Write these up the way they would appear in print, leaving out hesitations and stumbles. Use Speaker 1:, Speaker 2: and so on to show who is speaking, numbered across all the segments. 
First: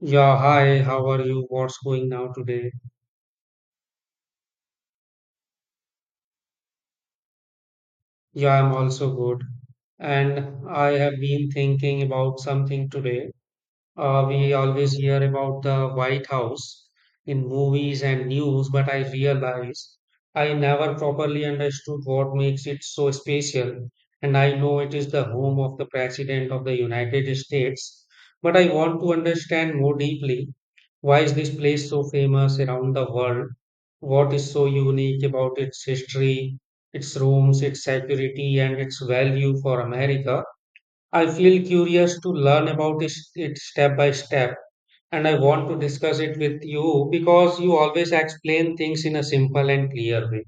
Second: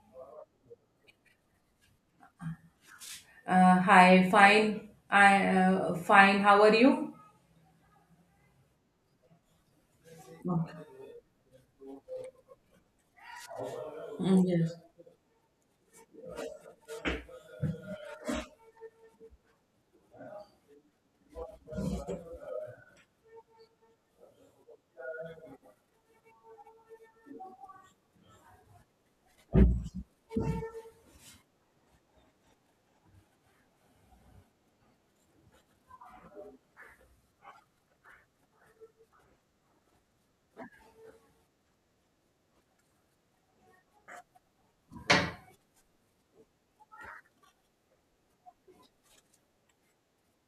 Speaker 1: Yeah, hi, how are you? What's going now today?
Speaker 2: Hi, fine. I, fine. How are you?
Speaker 1: Yeah, I'm also good. And
Speaker 2: Okay.
Speaker 1: I have been thinking about something today. Uh,
Speaker 2: Mm,
Speaker 1: we
Speaker 2: yes.
Speaker 1: always hear about the White House in movies and news, but I realize I never properly understood what makes it so special. And I know it is the home of the President of the United States, but I want to understand more deeply why is this place so famous around the world? What is so unique about its history, its rooms, its security, and its value for America? I feel curious to learn about it step by step, and I want to discuss it with you because you always explain things in a simple and clear way.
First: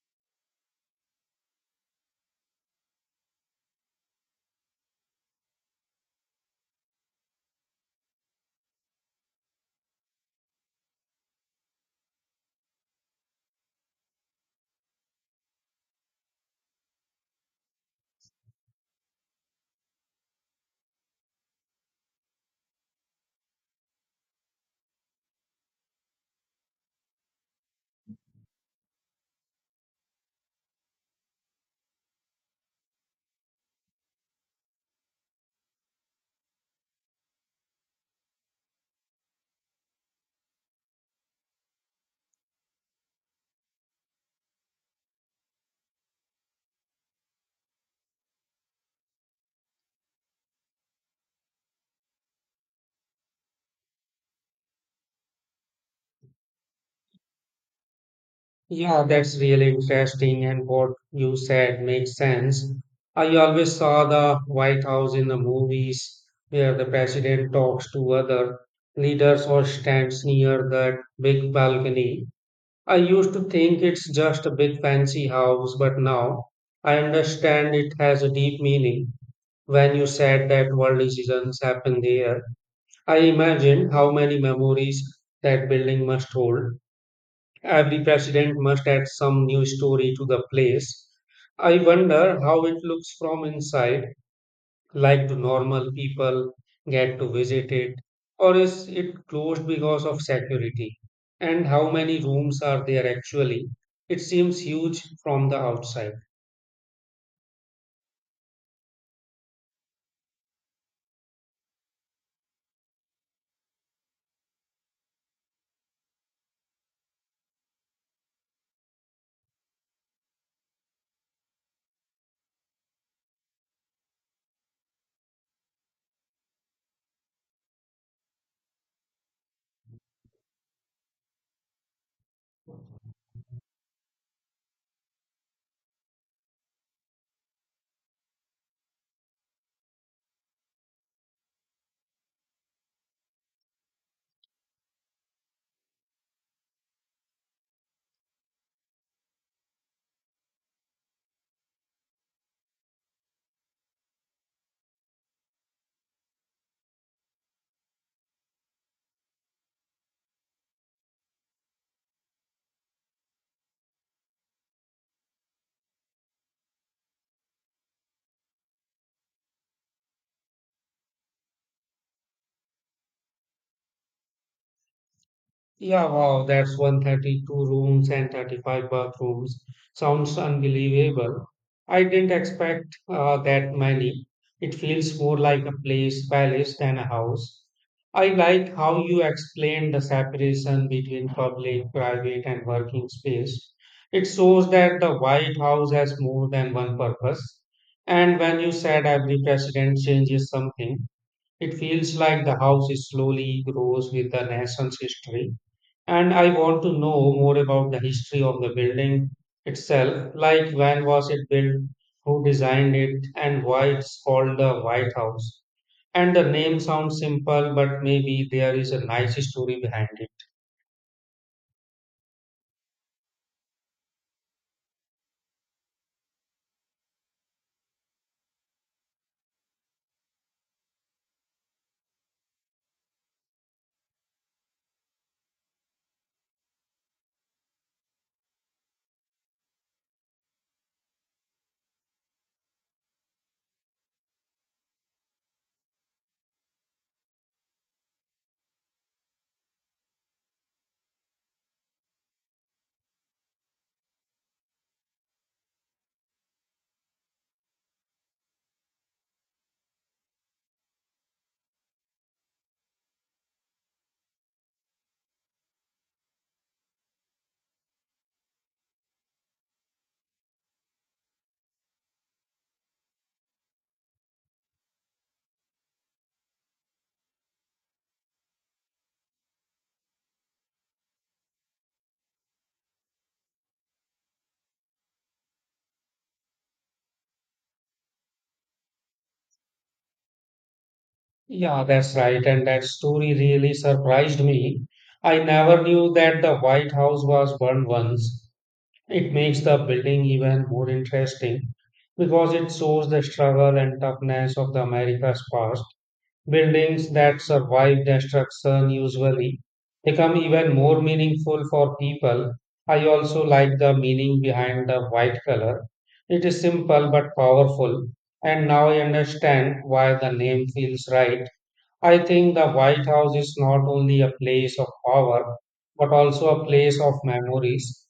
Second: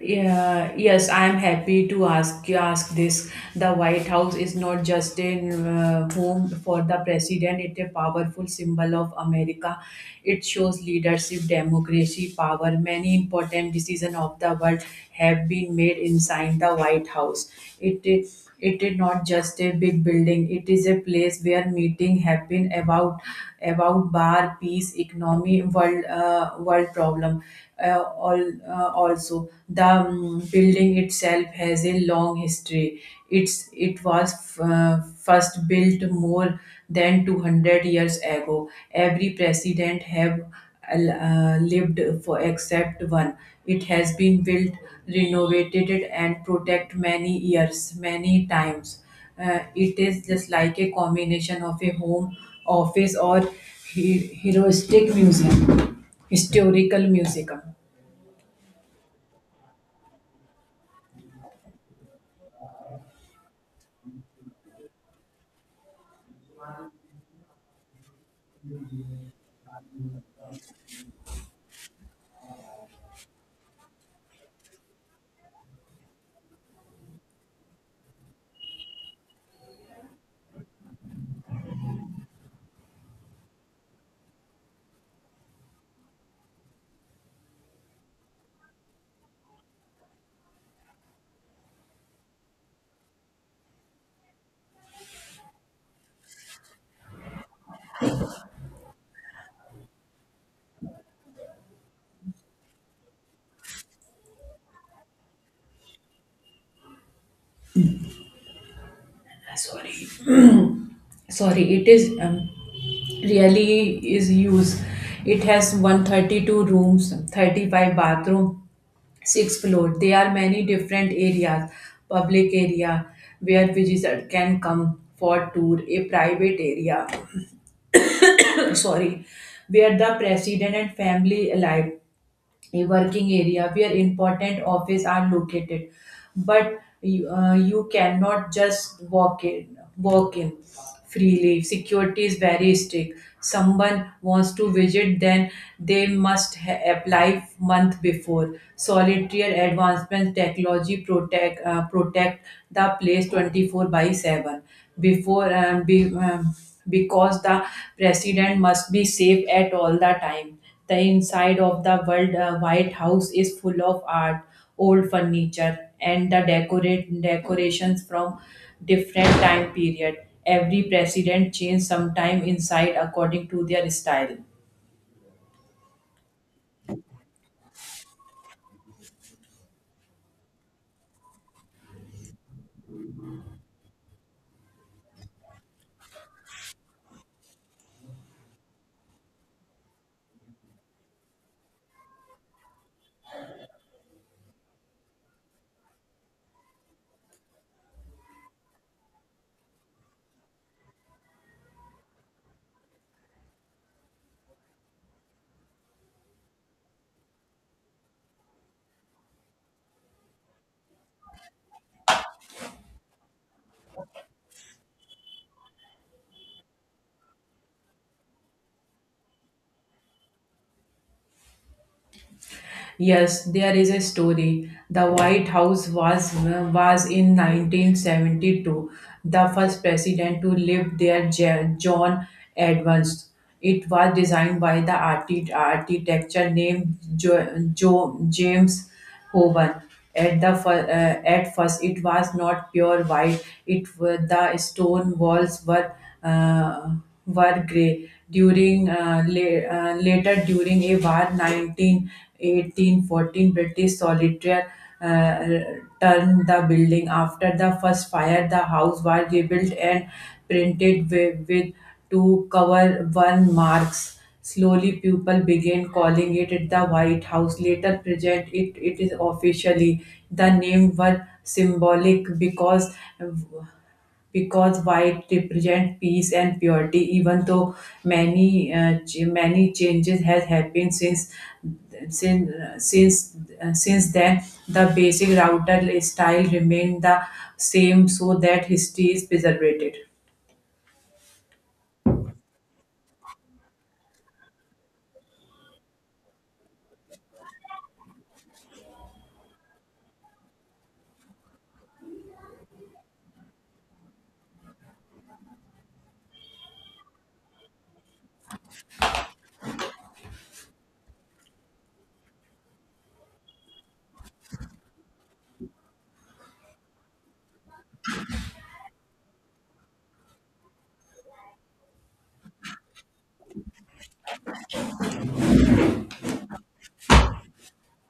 Speaker 2: Yeah, yes, I am happy to ask this. The White House is not just a home for the president; it's a powerful symbol of America. It shows leadership, democracy, power. Many important decisions of the world have been made inside the White House. It. It is not just a big building. It is a place where meeting happen about bar peace economy world problem. Uh, all Also, the building itself has a long history. It was first built more than 200 years ago. Every president have lived for, except one. It has been built, renovated, and protected many years, many times. It is just like a combination of a home, office, or historical museum.
Speaker 1: Yeah, that's really interesting, and what you said makes sense. I always saw the White House in the movies where the president talks to other leaders or stands near that big balcony. I used to think it's just a big fancy house, but now I understand it has a deep meaning. When you said that world decisions happen there, I imagined how many memories that building must hold. Every president must add some new story to the place. I wonder how it looks from inside. Like, do normal people get to visit it, or is it closed because of security? And how many rooms are there actually? It seems huge from the outside.
Speaker 2: Sorry, sorry. It is really is used. It has 132 rooms, 35 bathroom, sixth floor. There are many different areas: public area where visitor can come for tour, a private area, sorry, where the president and family alive, a working area where important office are located. But you cannot just walk in freely. Security is very strict. Someone wants to visit, then they must apply month before. Solitaire advancement technology protect the place 24 by 7. before um, be, um, because the president must be safe at all the time. The inside of the White House is full of art, old furniture, and the decorate decorations from different time period. Every president changed sometime inside according to their style.
Speaker 1: Yeah, wow, that's 132 rooms and 35 bathrooms. Sounds unbelievable. I didn't expect that many. It feels more like a place, palace than a house. I like how you explained the separation between public, private, and working space. It shows that the White House has more than one purpose. And when you said every president changes something, it feels like the house slowly grows with the nation's history. And I want to know more about the history of the building itself, like when was it built, who designed it, and why it's called the White House. And the name sounds simple, but maybe there is a nice story behind it.
Speaker 2: Yes, there is a story. The White House was in 1972, the first president to live there, John Adams. It was designed by the architecture named James oven. At first, it was not pure white. The stone walls uh, were grey. Later, during a war, 1918 14, British solitaire uh, turned the building. After the first fire, the house was rebuilt and printed with to cover one marks. Slowly, people began calling it at the White House. Later, present it is officially. The name were symbolic because white represent peace and purity. Even though many changes has happened since since since then, the basic router style remained the same, so that history is preserved.
Speaker 1: Yeah, that's right. And that story really surprised me. I never knew that the White House was burned once. It makes the building even more interesting because it shows the struggle and toughness of the America's past. Buildings that survive destruction usually become even more meaningful for people. I also like the meaning behind the white color. It is simple but powerful, and now I understand why the name feels right. I think the White House is not only a place of power, but also a place of memories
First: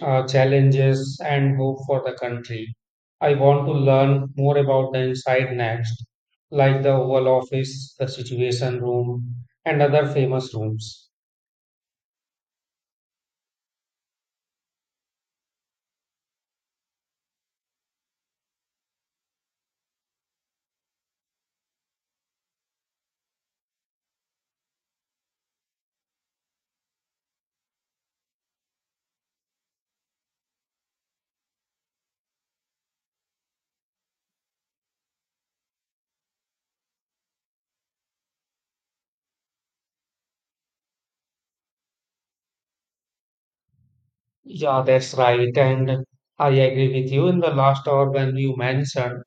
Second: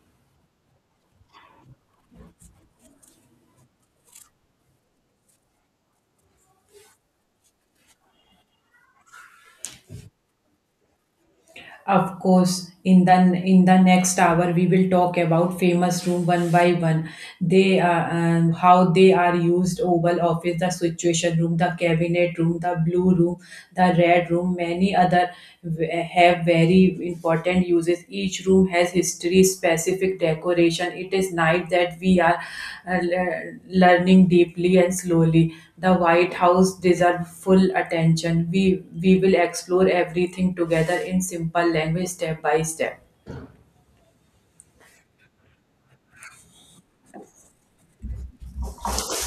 Speaker 1: challenges, and hope for the country. I want to learn more about the inside next, like the Oval Office, the Situation Room, and other famous rooms.
Speaker 2: Of course, in the next hour we will talk about famous room one by one. They are, how they are used: Oval Office, the Situation Room, the Cabinet Room, the Blue Room, the Red Room. Many other have very important uses. Each room has history specific decoration. It is night that we are learning deeply and slowly. The White House deserves full attention. We will explore everything together in simple language step by step.
Speaker 1: Yeah, that's right. And I agree with you in the last hour when you mentioned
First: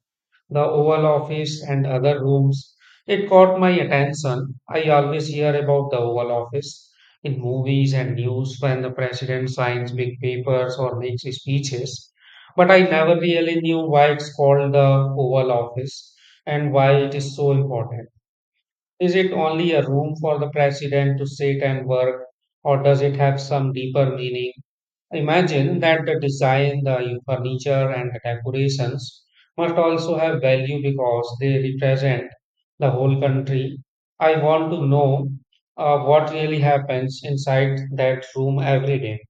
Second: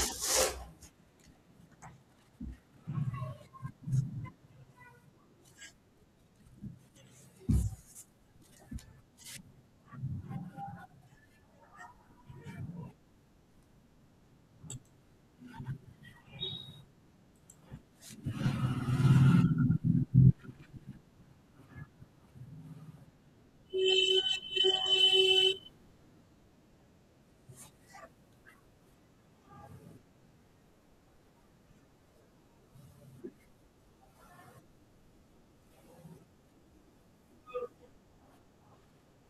Speaker 1: the Oval Office and other rooms. It caught my attention. I always hear about the Oval Office in movies and news when the president signs big papers or makes speeches, but I never really knew why it's called the Oval Office and why it is so important. Is it only a room for the president to sit and work, or does it have some deeper meaning? Imagine that the design, the furniture, and the decorations must also have value because they represent the whole country. I want to know what really happens inside that room every day.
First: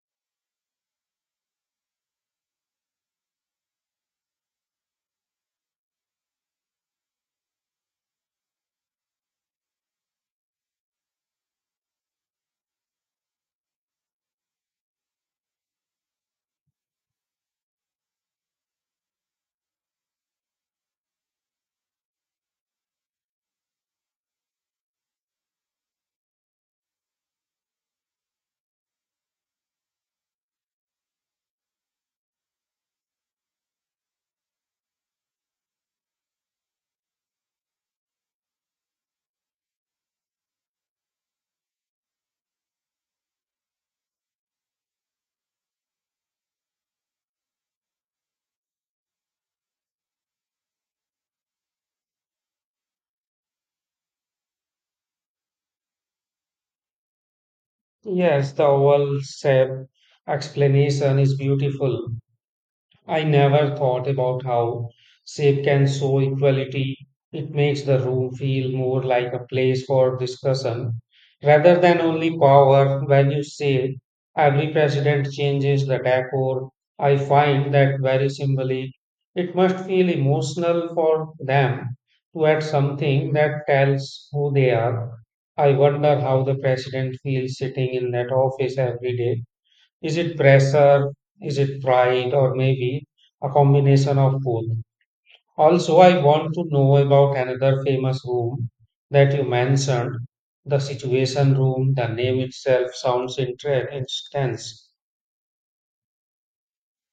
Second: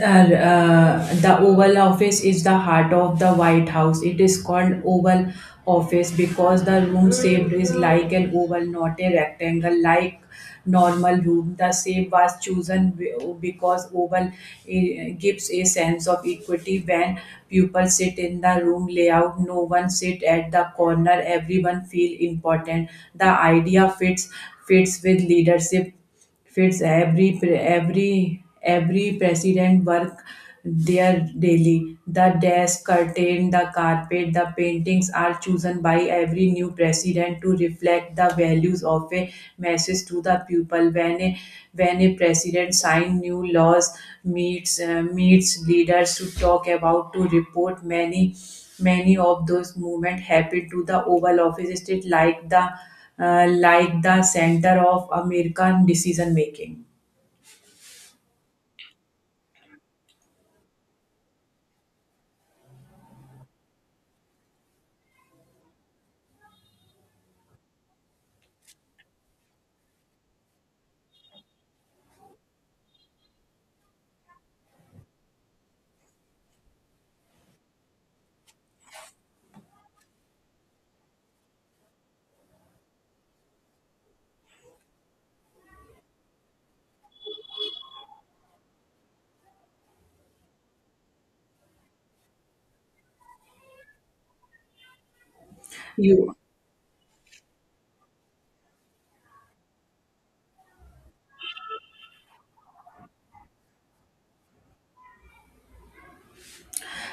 Speaker 2: The Oval Office is the heart of the White House. It is called Oval Office because the room shaped is like an oval, not a rectangle like normal room. The shape was chosen because oval, gives a sense of equity when people sit in the room layout. No one sit at the corner. Everyone feel important. The idea fits with leadership, fits every president work there daily. The desk, curtain, the carpet, the paintings are chosen by every new president to reflect the values of a message to the people. When a president sign new laws, meets leaders to talk about, to report, many of those movement happen to the oval office state like the center of American decision making.
Speaker 1: Yes, the oval shape explanation is beautiful. I never thought about how shape can show equality. It makes the room feel more like a place for discussion rather than only power. When you say every president changes the decor, I find that very symbolic. It must feel emotional for them to add something that tells who they are. I wonder how the president feels sitting in that office every day. Is it pressure? Is it pride? Or maybe a combination of both? Also, I
Speaker 2: You,
Speaker 1: want to know about another famous room that you mentioned, the situation room. The name itself sounds intense.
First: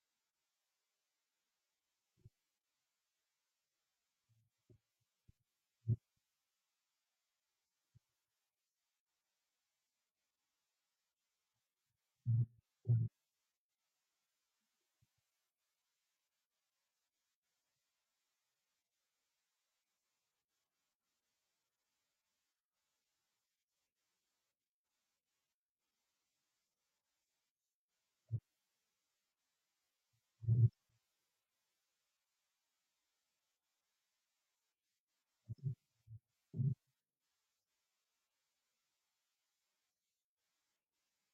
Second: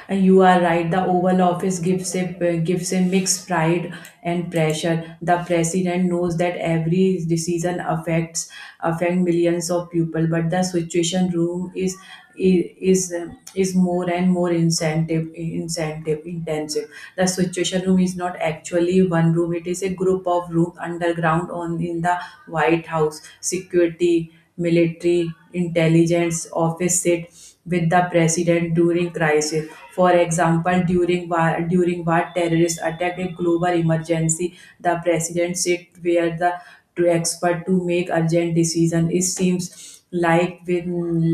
Speaker 2: And you are right. The Oval Office gives a gives a mixed pride and pressure. The president knows that every decision affect millions of people, but the situation room is is more and more incentive incentive intensive. The situation room is not actually one room. It is a group of room underground on in the White House. Security, military intelligence office sit with the president during crisis. For example, during war terrorist attack, a global emergency, the president sit where the to expert to make urgent decision. It seems like with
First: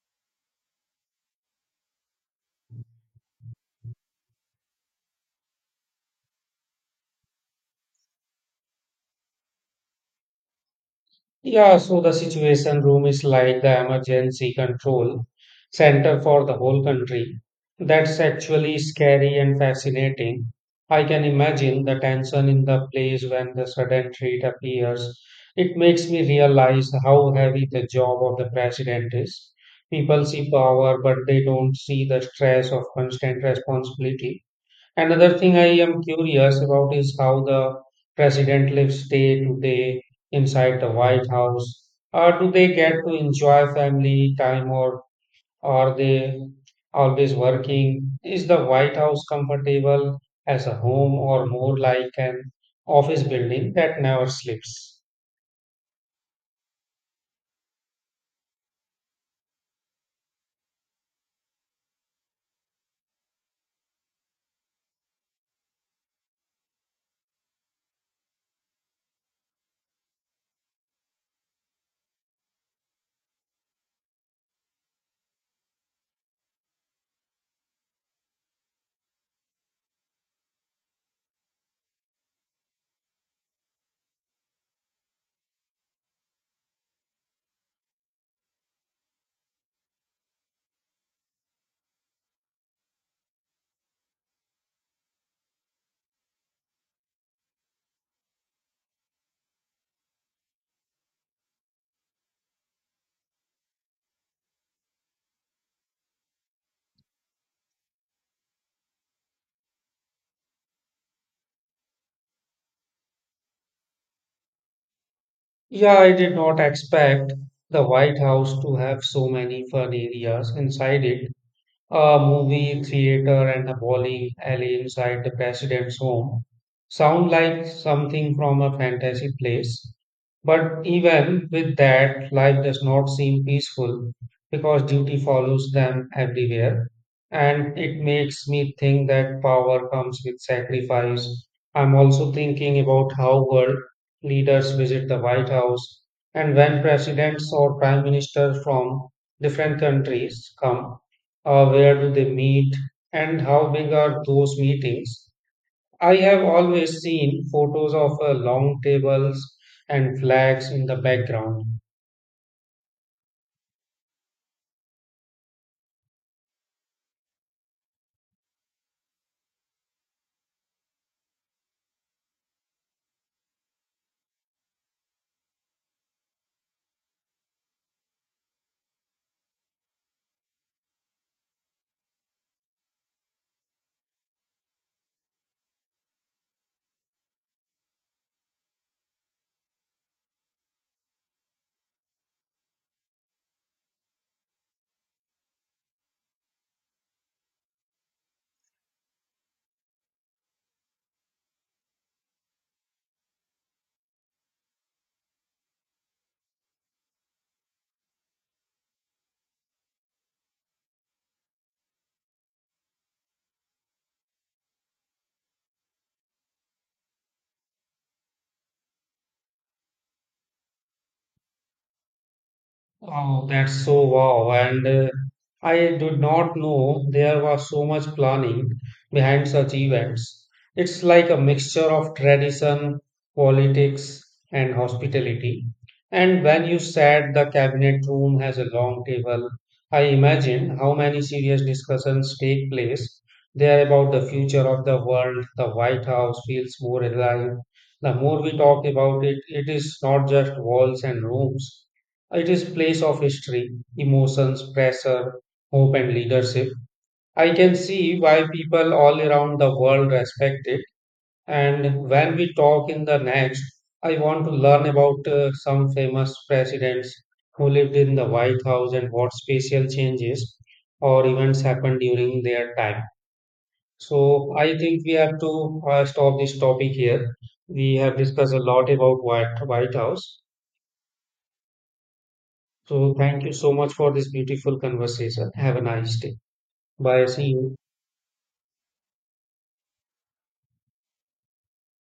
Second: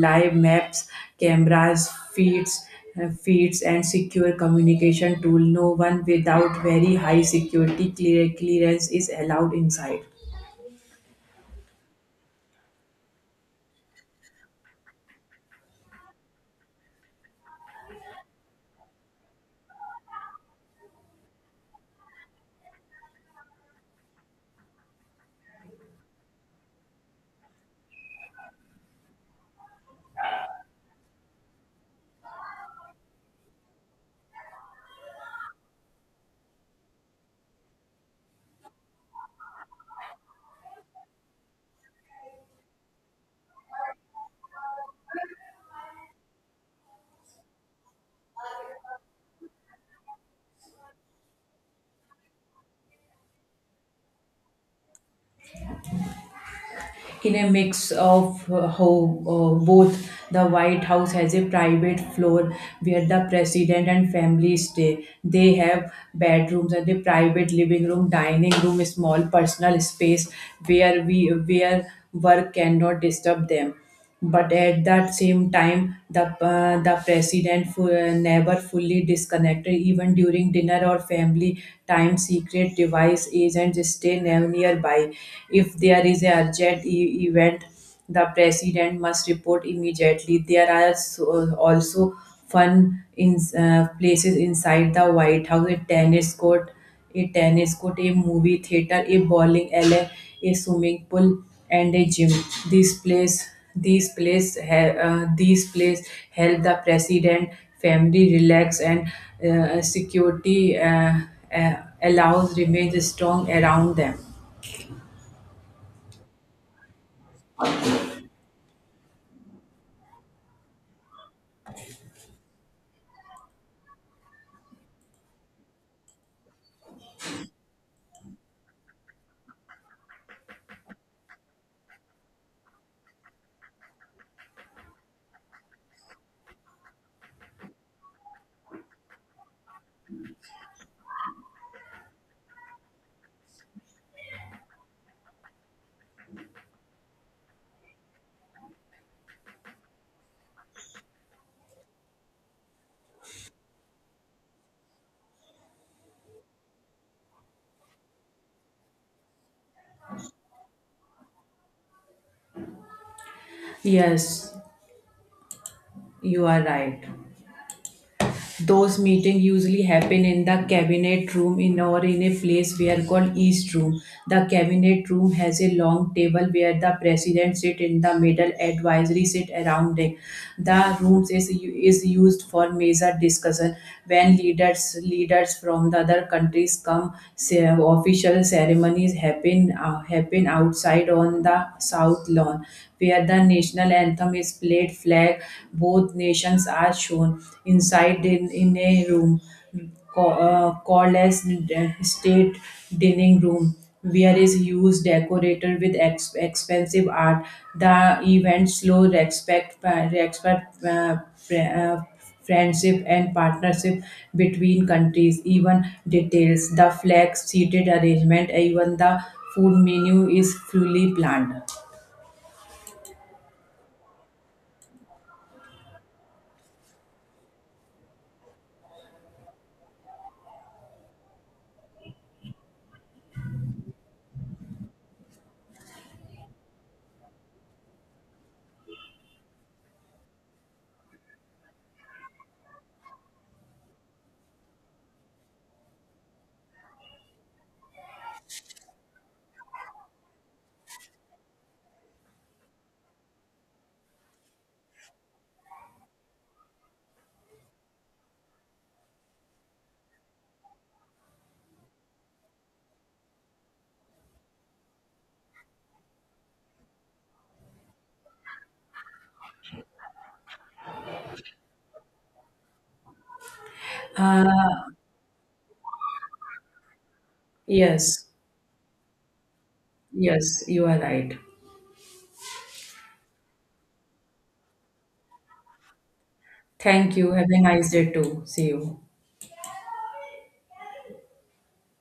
Speaker 2: live maps, cameras, feeds, and secure communication tool. No one without very high security clearance is allowed inside.
Speaker 1: Yeah, so the Situation Room is like the emergency control center for the whole country. That's actually scary and fascinating. I can imagine the tension in the place when the sudden threat appears. It makes me realize how heavy the job of the president is. People see power, but they don't see the stress of constant responsibility. Another thing I am curious about is how the president lives day to day inside the White House. Do they get to enjoy family time or are they always working? Is the White House comfortable as a home or more like an office building that never sleeps?
Speaker 2: In a mix of how Both, the White House has a private floor where the president and family stay. They have bedrooms and a private living room, dining room, a small personal space where work cannot disturb them. But at that same time, the president never fully disconnected, even during dinner or family time. Secret device agents stay nearby. If there is a urgent event, the president must report immediately. There are also fun in places inside the White House: a tennis court, a movie theater, a bowling alley, a swimming pool, and a gym. This place, these place help the president, family relax, and security uh, allows remains strong around them.
Speaker 1: Yeah, I did not expect the White House to have so many fun areas inside it. A movie theater and a bowling alley inside the president's home sound like something from a fantasy place. But even with that, life does not seem peaceful because duty follows them everywhere. And it makes me think that power comes with sacrifice. I'm also thinking about how world leaders visit the White House and when presidents or prime ministers from different countries come where do they meet? And how big are those meetings? I have always seen photos of long tables and flags in the background.
Speaker 2: Yes, you are right. Those meetings usually happen in the cabinet room, in or in a place we are called East Room. The cabinet room has a long table where the president sit in the middle, advisory sit around it. The rooms is used for major discussion when leaders from the other countries come. Official ceremonies happen outside on the south lawn where the national anthem is played. Flag both nations are shown inside in a room called as state dining room, where is used, decorated with expensive art. The event slow respect friendship and partnership between countries. Even details: the flag, seated arrangement, even the food menu is fully planned.
Speaker 1: Oh, that's so wow. And I did not know there was so much planning behind such events. It's like a mixture of tradition, politics, and hospitality. And when you said the cabinet room has a long table, I imagine how many serious discussions take place there about the future of the world. The White House feels more alive. The more we talk about it, it is not just walls and rooms. It is place of history, emotions, pressure, hope and leadership. I can see why people all around the world respect it. And when we talk in the next, I want to learn about some famous presidents who lived in the White House and what special changes or events happened during their time. So
Speaker 2: Uh,
Speaker 1: I think we have to stop this topic here. We have
Speaker 2: Yes,
Speaker 1: discussed a lot about White House.
Speaker 2: yes, you are right.
Speaker 1: So, thank you so much for this beautiful conversation. Have a nice day.
Speaker 2: Thank
Speaker 1: Bye.
Speaker 2: you. Have
Speaker 1: See
Speaker 2: a
Speaker 1: you.
Speaker 2: nice day too. See you.